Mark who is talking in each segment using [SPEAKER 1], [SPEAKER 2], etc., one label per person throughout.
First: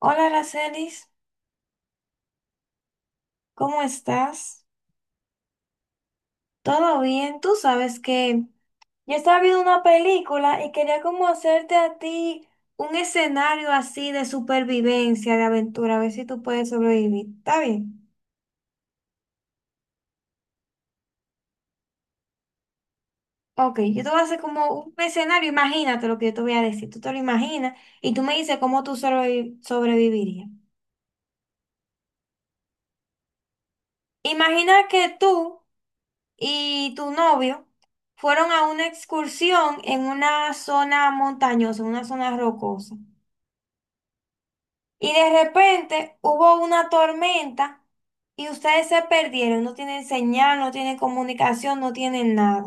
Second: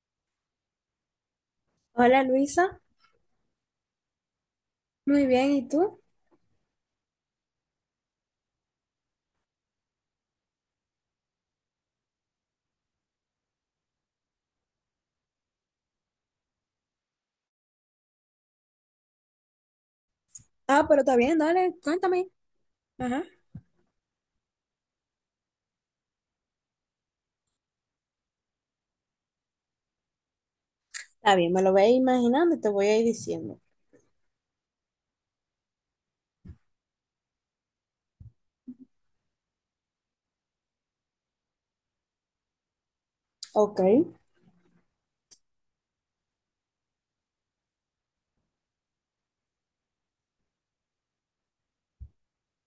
[SPEAKER 1] Hola, Aracelis,
[SPEAKER 2] Hola Luisa,
[SPEAKER 1] ¿cómo estás?
[SPEAKER 2] muy bien, ¿y tú?
[SPEAKER 1] ¿Todo bien? Tú sabes que yo estaba viendo una película y quería como hacerte a ti un escenario así de supervivencia, de aventura, a ver si tú puedes sobrevivir. ¿Está bien?
[SPEAKER 2] Ah, pero está bien, dale, cuéntame. Ajá.
[SPEAKER 1] Ok, yo te voy a hacer como un escenario, imagínate lo que yo te voy a decir, tú te lo imaginas y tú me dices cómo tú sobrevivirías.
[SPEAKER 2] Está bien, me lo voy a ir imaginando y te voy a ir diciendo.
[SPEAKER 1] Imagina que tú y tu novio fueron a una excursión en una zona montañosa, en una zona rocosa.
[SPEAKER 2] Ok.
[SPEAKER 1] Y de repente hubo una tormenta y ustedes se perdieron. No tienen señal, no tienen comunicación, no tienen nada.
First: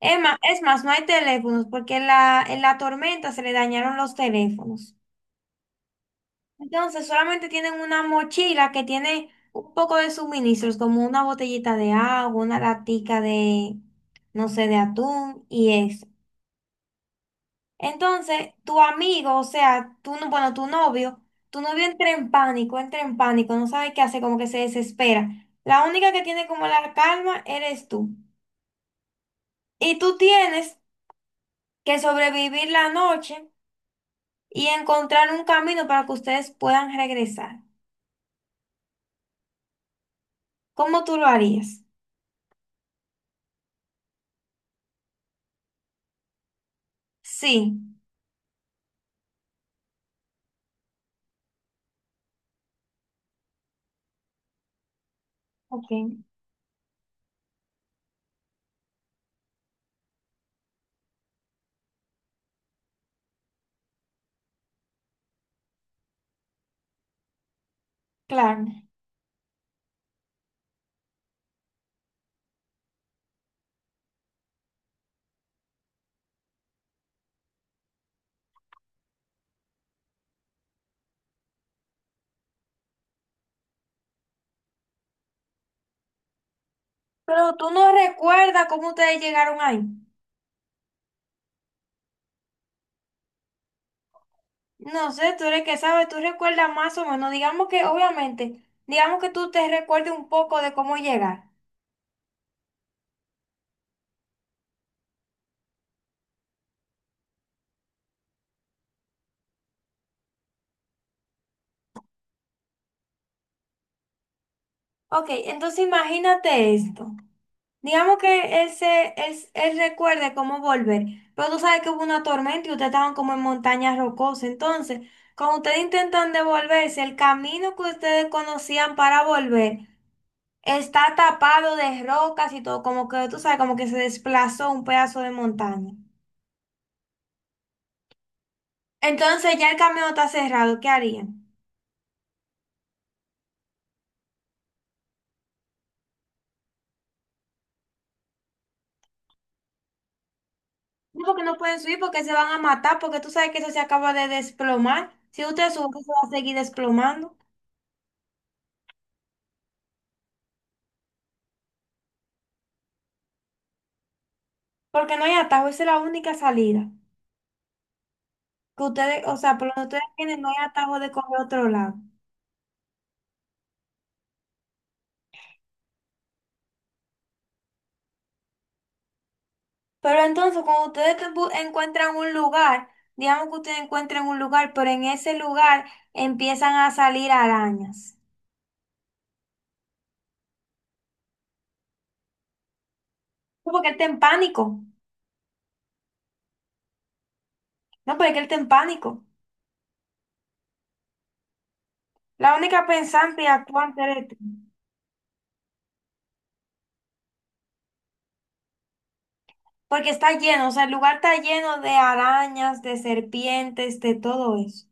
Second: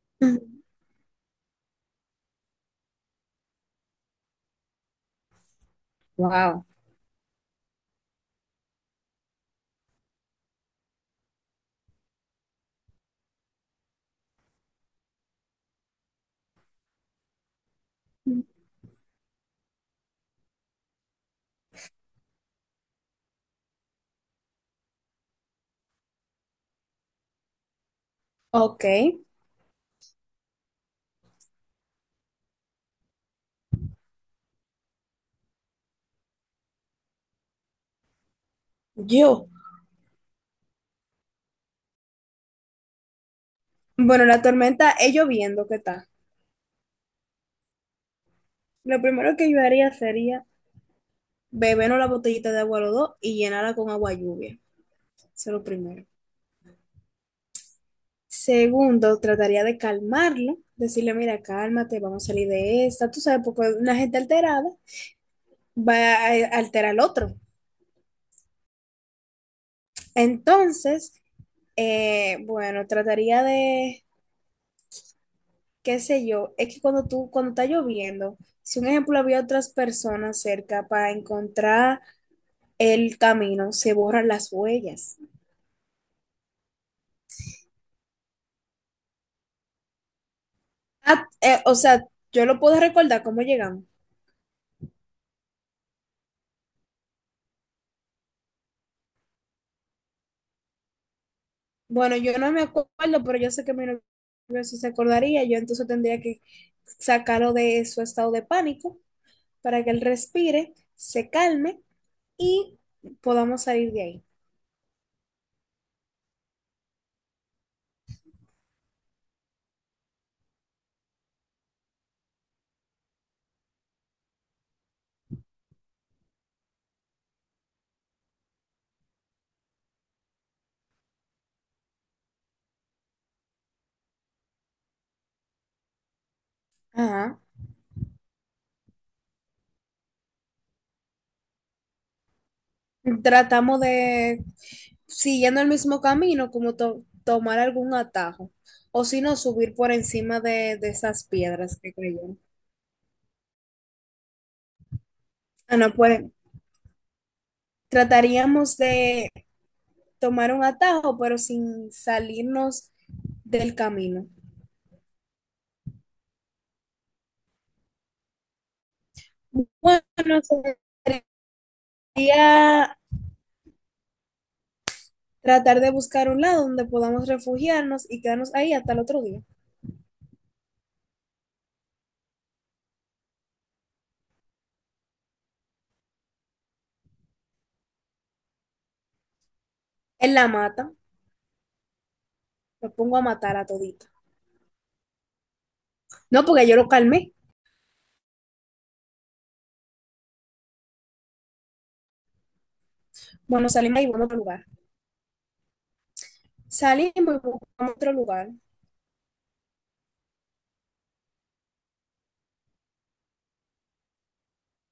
[SPEAKER 1] Es más, es más, no hay teléfonos porque en la tormenta se le dañaron los teléfonos.
[SPEAKER 2] Wow.
[SPEAKER 1] Entonces solamente tienen una mochila que tiene un poco de suministros, como una botellita de agua, una latica de, no sé, de atún y eso. Entonces, tu amigo, o sea, tú, no- bueno, tu novio entra en pánico, no sabe qué hacer, como que se desespera. La única que tiene como la calma eres tú.
[SPEAKER 2] Ok.
[SPEAKER 1] Y tú tienes que sobrevivir la noche y encontrar un camino para que ustedes puedan regresar.
[SPEAKER 2] Yo,
[SPEAKER 1] ¿Cómo tú lo harías?
[SPEAKER 2] bueno, la tormenta es lloviendo, ¿qué tal?
[SPEAKER 1] Sí,
[SPEAKER 2] Lo primero que yo haría sería beber una botellita de agua a los dos y llenarla con agua lluvia. Eso es lo primero.
[SPEAKER 1] ok,
[SPEAKER 2] Segundo, trataría de calmarlo, decirle, mira, cálmate, vamos a salir de esta, tú sabes, porque una gente alterada va a alterar al otro.
[SPEAKER 1] claro.
[SPEAKER 2] Entonces, bueno, trataría de, qué sé yo, es que cuando está lloviendo, si un ejemplo había otras personas cerca para encontrar el camino, se borran las huellas.
[SPEAKER 1] Pero tú no recuerdas cómo ustedes llegaron ahí.
[SPEAKER 2] Ah, o sea, yo lo puedo recordar cómo llegamos.
[SPEAKER 1] No sé, tú eres que sabes, tú recuerdas más o menos. Digamos que, obviamente, digamos que tú te recuerdes un poco de cómo llegar.
[SPEAKER 2] Bueno, yo no me acuerdo, pero yo sé que mi novio sí se acordaría, yo entonces tendría que sacarlo de su estado de pánico para que él respire, se calme y podamos salir de ahí.
[SPEAKER 1] Ok, entonces imagínate esto. Digamos que él se, él recuerde cómo volver, pero tú sabes que hubo una tormenta y ustedes estaban como en montañas rocosas. Entonces, cuando ustedes intentan devolverse, el camino que ustedes conocían para volver está tapado de rocas y todo, como que tú sabes, como que se desplazó un pedazo de montaña.
[SPEAKER 2] Ajá.
[SPEAKER 1] Entonces ya el camino está cerrado, ¿qué harían?
[SPEAKER 2] Tratamos de, siguiendo el mismo camino, como tomar algún atajo, o si no, subir por encima de
[SPEAKER 1] No,
[SPEAKER 2] esas
[SPEAKER 1] porque no pueden
[SPEAKER 2] piedras que
[SPEAKER 1] subir porque se
[SPEAKER 2] cayeron.
[SPEAKER 1] van a matar, porque tú sabes que eso se acaba de desplomar. Si ustedes
[SPEAKER 2] Ah,
[SPEAKER 1] suben,
[SPEAKER 2] no,
[SPEAKER 1] eso
[SPEAKER 2] pues
[SPEAKER 1] va a seguir desplomando.
[SPEAKER 2] trataríamos de tomar un atajo, pero sin salirnos del camino.
[SPEAKER 1] Porque no hay atajo, esa es la única salida. Que ustedes, o sea, por lo que
[SPEAKER 2] Bueno,
[SPEAKER 1] ustedes tienen, no hay atajo de coger otro lado.
[SPEAKER 2] sería tratar de buscar un lado donde podamos refugiarnos y quedarnos ahí hasta el otro día.
[SPEAKER 1] Pero entonces, cuando ustedes encuentran un lugar, digamos que ustedes encuentren un lugar, pero en ese lugar empiezan a salir arañas.
[SPEAKER 2] En la mata, me pongo a matar a
[SPEAKER 1] No, porque él está
[SPEAKER 2] todito.
[SPEAKER 1] en pánico.
[SPEAKER 2] No, porque yo lo calmé.
[SPEAKER 1] No, porque él está en pánico. La única pensante y
[SPEAKER 2] Bueno, salimos
[SPEAKER 1] actuante
[SPEAKER 2] ahí, vamos a
[SPEAKER 1] eres tú.
[SPEAKER 2] otro lugar. Salimos y buscamos otro lugar.
[SPEAKER 1] Porque está lleno, o sea, el lugar está lleno de arañas, de serpientes, de todo eso.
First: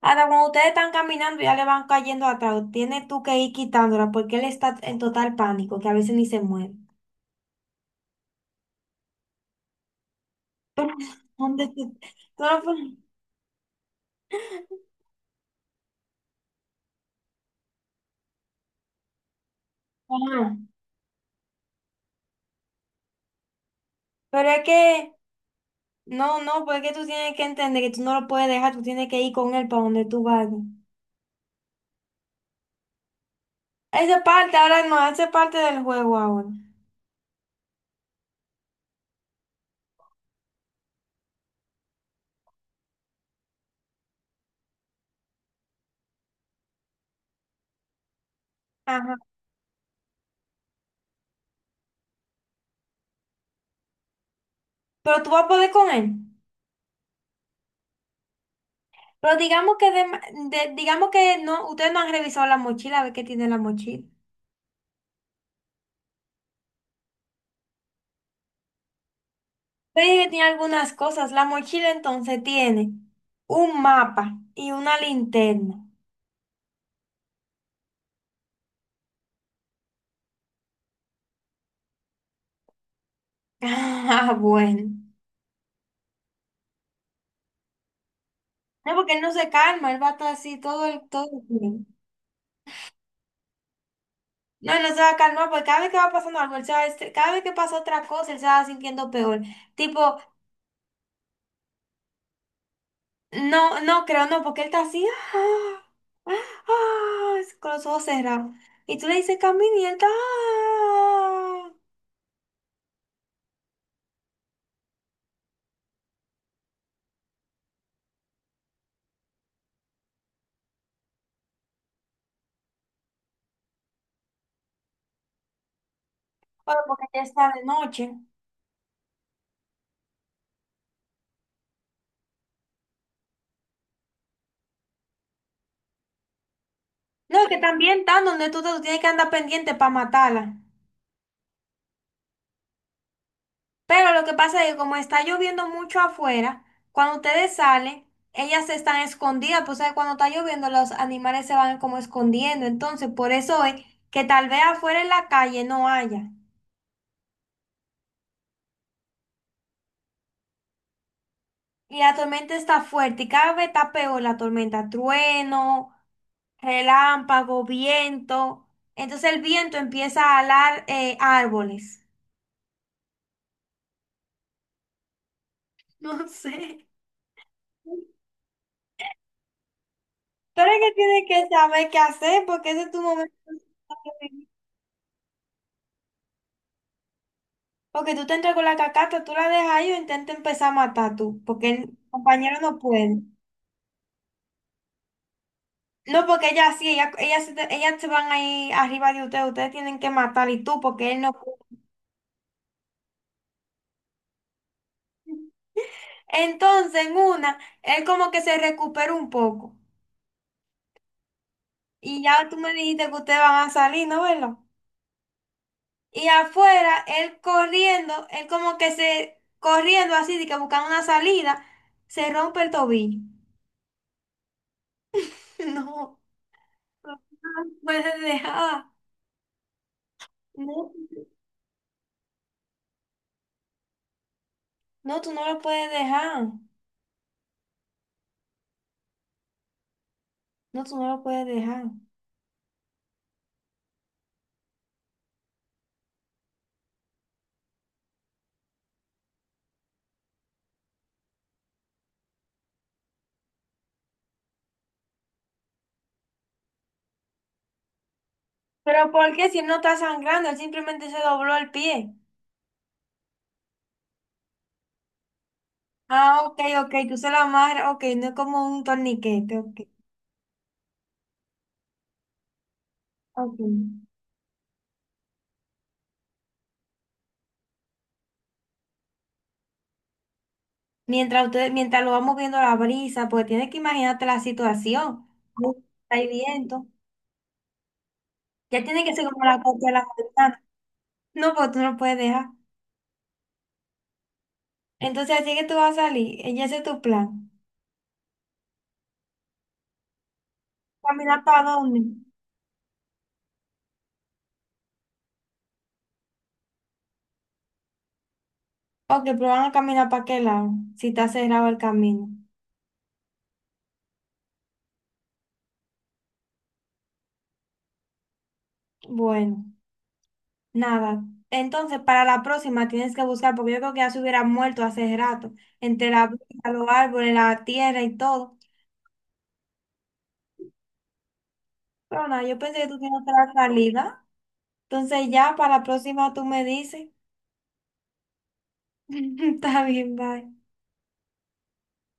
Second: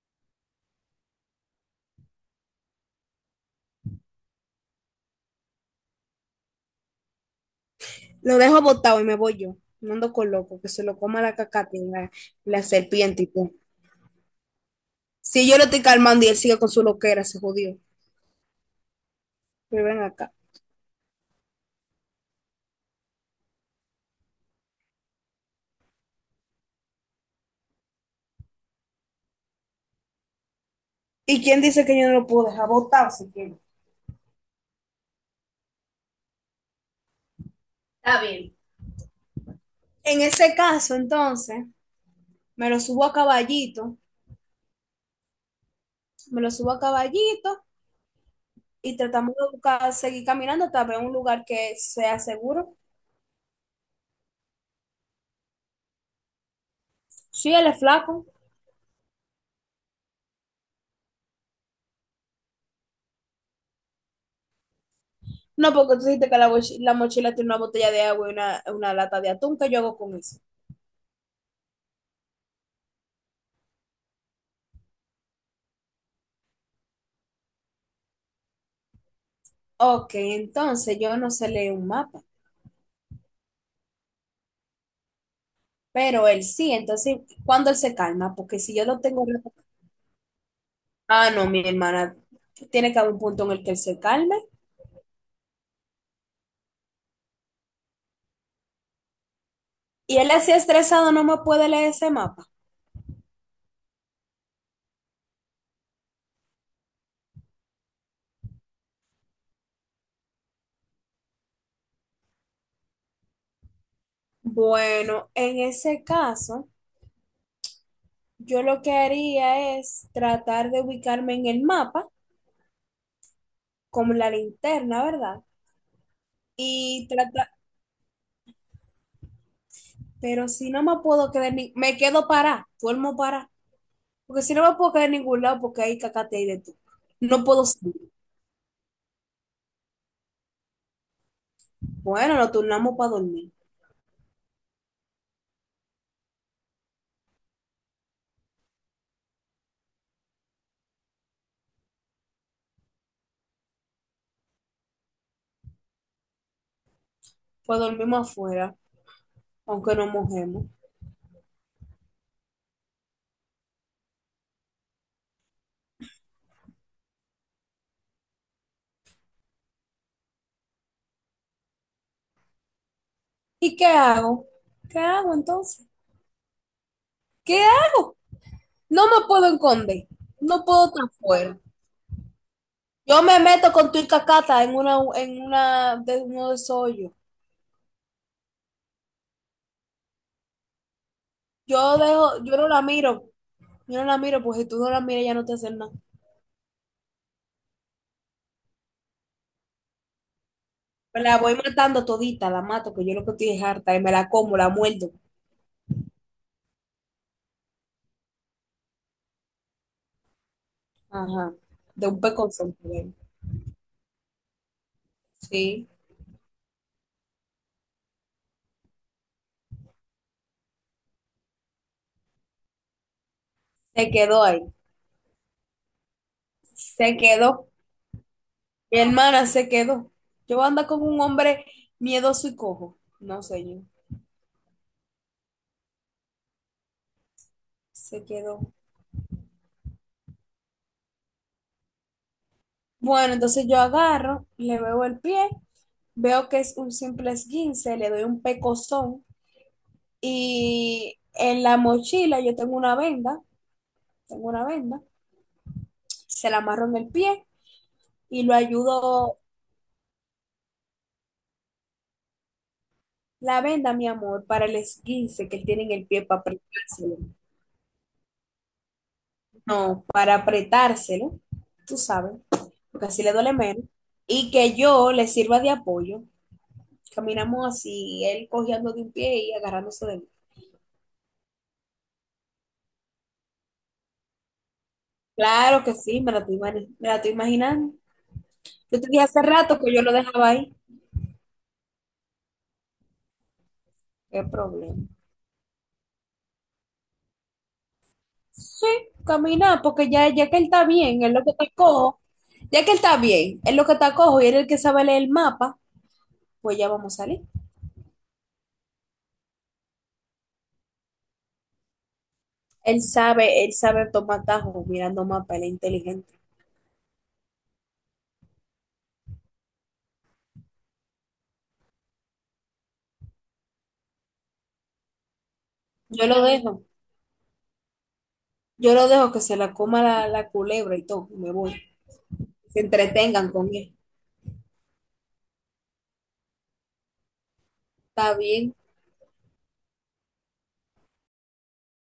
[SPEAKER 1] Ahora, cuando ustedes están caminando, ya le van cayendo atrás. Tienes tú que ir quitándola porque él está en total pánico, que a veces ni se mueve.
[SPEAKER 2] Lo dejo botado y me voy yo. No ando con loco, que se lo coma la
[SPEAKER 1] ¿Dónde
[SPEAKER 2] cacata y
[SPEAKER 1] tú? Tú no
[SPEAKER 2] la
[SPEAKER 1] puedes-
[SPEAKER 2] serpiente y todo. Si yo lo estoy calmando y él sigue con su loquera, se jodió. Pero ven acá.
[SPEAKER 1] Ajá. Pero es que, no, no, porque tú tienes que entender que tú no lo puedes dejar, tú tienes que ir con él para donde tú vayas.
[SPEAKER 2] ¿Y quién dice que yo no lo puedo dejar botado si quiero?
[SPEAKER 1] Esa parte ahora no, esa es parte del juego ahora.
[SPEAKER 2] Está bien. En ese caso, entonces, me lo subo a caballito, me lo subo a caballito y
[SPEAKER 1] Ajá.
[SPEAKER 2] tratamos de buscar, seguir caminando hasta ver un lugar que sea seguro.
[SPEAKER 1] Pero tú vas a poder con él.
[SPEAKER 2] Sí, él es flaco.
[SPEAKER 1] Pero digamos que, de, digamos que no, ustedes no han revisado la mochila, a ver qué tiene la mochila.
[SPEAKER 2] No, porque tú dijiste que la mochila tiene una botella de agua y una lata de atún. ¿Qué yo hago
[SPEAKER 1] Ustedes
[SPEAKER 2] con
[SPEAKER 1] dicen que
[SPEAKER 2] eso?
[SPEAKER 1] tiene algunas cosas. La mochila entonces tiene un mapa y una linterna.
[SPEAKER 2] Ok, entonces yo no sé leer un mapa,
[SPEAKER 1] Ah, bueno.
[SPEAKER 2] pero él sí. Entonces, ¿cuándo él se calma? Porque si yo
[SPEAKER 1] No,
[SPEAKER 2] lo
[SPEAKER 1] porque él
[SPEAKER 2] tengo...
[SPEAKER 1] no se calma, él va a estar así todo el, todo
[SPEAKER 2] Ah,
[SPEAKER 1] el
[SPEAKER 2] no, mi
[SPEAKER 1] tiempo.
[SPEAKER 2] hermana, tiene que haber un punto en el que él se calme.
[SPEAKER 1] No, él no se va a calmar, porque cada vez que va pasando algo, él se va, cada vez que pasa otra cosa, él se va sintiendo peor.
[SPEAKER 2] Y
[SPEAKER 1] Tipo,
[SPEAKER 2] él así estresado no me puede leer ese mapa.
[SPEAKER 1] no, no creo, no, porque él está así, ah, ah, ah, con los ojos cerrados. Y tú le dices camina y él está, ah.
[SPEAKER 2] Bueno, en ese caso, yo lo que haría es tratar de ubicarme en el mapa con la linterna, ¿verdad?
[SPEAKER 1] Bueno, porque
[SPEAKER 2] Y
[SPEAKER 1] ya
[SPEAKER 2] tratar.
[SPEAKER 1] está de noche.
[SPEAKER 2] Pero si no me puedo quedar, ni, me quedo parada, duermo parada. Porque si no me puedo quedar en ningún lado porque hay cacate ahí de tú.
[SPEAKER 1] No,
[SPEAKER 2] No
[SPEAKER 1] que
[SPEAKER 2] puedo salir.
[SPEAKER 1] también están donde tú tienes que andar pendiente para matarla.
[SPEAKER 2] Bueno, nos turnamos para dormir.
[SPEAKER 1] Pero lo que pasa es que como está lloviendo mucho afuera, cuando ustedes salen, ellas están escondidas, pues ¿sabes? Cuando está lloviendo los animales se van como escondiendo. Entonces, por eso es que tal vez afuera en la calle no haya.
[SPEAKER 2] Pues dormimos afuera, aunque no mojemos.
[SPEAKER 1] Y la tormenta está fuerte y cada vez está peor la tormenta. Trueno, relámpago, viento. Entonces el viento empieza a alar árboles.
[SPEAKER 2] ¿Y qué hago? ¿Qué hago entonces?
[SPEAKER 1] No sé.
[SPEAKER 2] ¿Qué hago? No me puedo esconder. No
[SPEAKER 1] Pero es
[SPEAKER 2] puedo
[SPEAKER 1] que
[SPEAKER 2] estar
[SPEAKER 1] tienes que
[SPEAKER 2] afuera.
[SPEAKER 1] saber qué hacer porque ese es tu
[SPEAKER 2] Yo
[SPEAKER 1] momento.
[SPEAKER 2] me meto con tu cacata en de uno de esos hoyos.
[SPEAKER 1] Porque tú te entras con la cacata, tú la dejas ahí o intenta empezar a matar tú. Porque el
[SPEAKER 2] Yo dejo, yo
[SPEAKER 1] compañero
[SPEAKER 2] no
[SPEAKER 1] no
[SPEAKER 2] la
[SPEAKER 1] puede.
[SPEAKER 2] miro. Yo no la miro, pues si tú no la miras, ya no te hacen nada.
[SPEAKER 1] No, porque ella sí, ella se, te- ellas se van ahí arriba de ustedes. Ustedes tienen que matar y tú porque él
[SPEAKER 2] Me
[SPEAKER 1] no
[SPEAKER 2] la voy
[SPEAKER 1] puede.
[SPEAKER 2] matando todita, la mato, que yo lo que estoy es harta, y me la como, la muerdo.
[SPEAKER 1] Entonces, en una, él como que se recuperó un poco.
[SPEAKER 2] Ajá. De un
[SPEAKER 1] Y ya tú me
[SPEAKER 2] pecozón,
[SPEAKER 1] dijiste
[SPEAKER 2] ¿verdad?
[SPEAKER 1] que ustedes van a salir, ¿no, verdad?
[SPEAKER 2] Sí.
[SPEAKER 1] Y afuera, él corriendo, él como que se, corriendo así, de que buscando una salida, se rompe el tobillo.
[SPEAKER 2] Se quedó ahí.
[SPEAKER 1] No, no
[SPEAKER 2] Se
[SPEAKER 1] lo
[SPEAKER 2] quedó.
[SPEAKER 1] puedes dejar.
[SPEAKER 2] Mi hermana se quedó. Yo ando
[SPEAKER 1] No,
[SPEAKER 2] con un hombre miedoso y cojo. No sé yo.
[SPEAKER 1] no, tú no lo puedes dejar.
[SPEAKER 2] Se quedó.
[SPEAKER 1] No, tú no lo puedes dejar.
[SPEAKER 2] Bueno, entonces yo agarro, le veo el pie, veo que es un simple esguince, le doy un pecozón y en la mochila yo tengo una venda, se la amarro en el pie y lo
[SPEAKER 1] Pero ¿por
[SPEAKER 2] ayudo.
[SPEAKER 1] qué si él no está sangrando? Él simplemente se dobló el pie.
[SPEAKER 2] La venda, mi amor, para el esguince que él tiene en el pie para
[SPEAKER 1] Ah, ok, ok, tú
[SPEAKER 2] apretárselo.
[SPEAKER 1] se lo amarras, ok, no es como un torniquete, ok.
[SPEAKER 2] No, para apretárselo, tú sabes, porque así le duele
[SPEAKER 1] Ok.
[SPEAKER 2] menos. Y que yo le sirva de apoyo. Caminamos así, él cojeando de un pie y agarrándose de mí.
[SPEAKER 1] Mientras ustedes, mientras lo va moviendo la brisa, porque tienes que imaginarte la situación.
[SPEAKER 2] Claro que sí,
[SPEAKER 1] Hay
[SPEAKER 2] me la estoy,
[SPEAKER 1] viento.
[SPEAKER 2] me la estoy imaginando.
[SPEAKER 1] Ya
[SPEAKER 2] Yo
[SPEAKER 1] tiene
[SPEAKER 2] te
[SPEAKER 1] que
[SPEAKER 2] dije
[SPEAKER 1] ser
[SPEAKER 2] hace
[SPEAKER 1] como la cosa
[SPEAKER 2] rato
[SPEAKER 1] de
[SPEAKER 2] que yo
[SPEAKER 1] la
[SPEAKER 2] lo dejaba
[SPEAKER 1] ventana.
[SPEAKER 2] ahí.
[SPEAKER 1] No, porque tú no lo puedes dejar.
[SPEAKER 2] ¿Qué problema?
[SPEAKER 1] Entonces, así que tú vas a salir. Y ese es tu plan.
[SPEAKER 2] Sí, caminar, porque ya, ya que él está bien, es
[SPEAKER 1] ¿Caminar
[SPEAKER 2] lo que
[SPEAKER 1] para
[SPEAKER 2] está
[SPEAKER 1] dónde?
[SPEAKER 2] cojo. Ya que él está bien, es lo que está cojo y él es el que sabe leer el mapa, pues ya vamos a salir.
[SPEAKER 1] Ok, pero van a caminar para qué lado, si está cerrado el camino.
[SPEAKER 2] Él sabe tomar tajos mirando mapa, él es inteligente.
[SPEAKER 1] Bueno, nada. Entonces, para la próxima tienes que buscar, porque yo creo que ya se hubiera muerto hace rato, entre la
[SPEAKER 2] Yo lo
[SPEAKER 1] brisa,
[SPEAKER 2] dejo,
[SPEAKER 1] los árboles, la tierra y todo.
[SPEAKER 2] yo lo dejo que se la coma la culebra y todo, y me voy.
[SPEAKER 1] Pero nada, yo
[SPEAKER 2] Se
[SPEAKER 1] pensé que tú tienes
[SPEAKER 2] entretengan
[SPEAKER 1] otra
[SPEAKER 2] con él.
[SPEAKER 1] salida. Entonces ya para la próxima tú me dices.
[SPEAKER 2] Está bien.
[SPEAKER 1] Está bien, bye.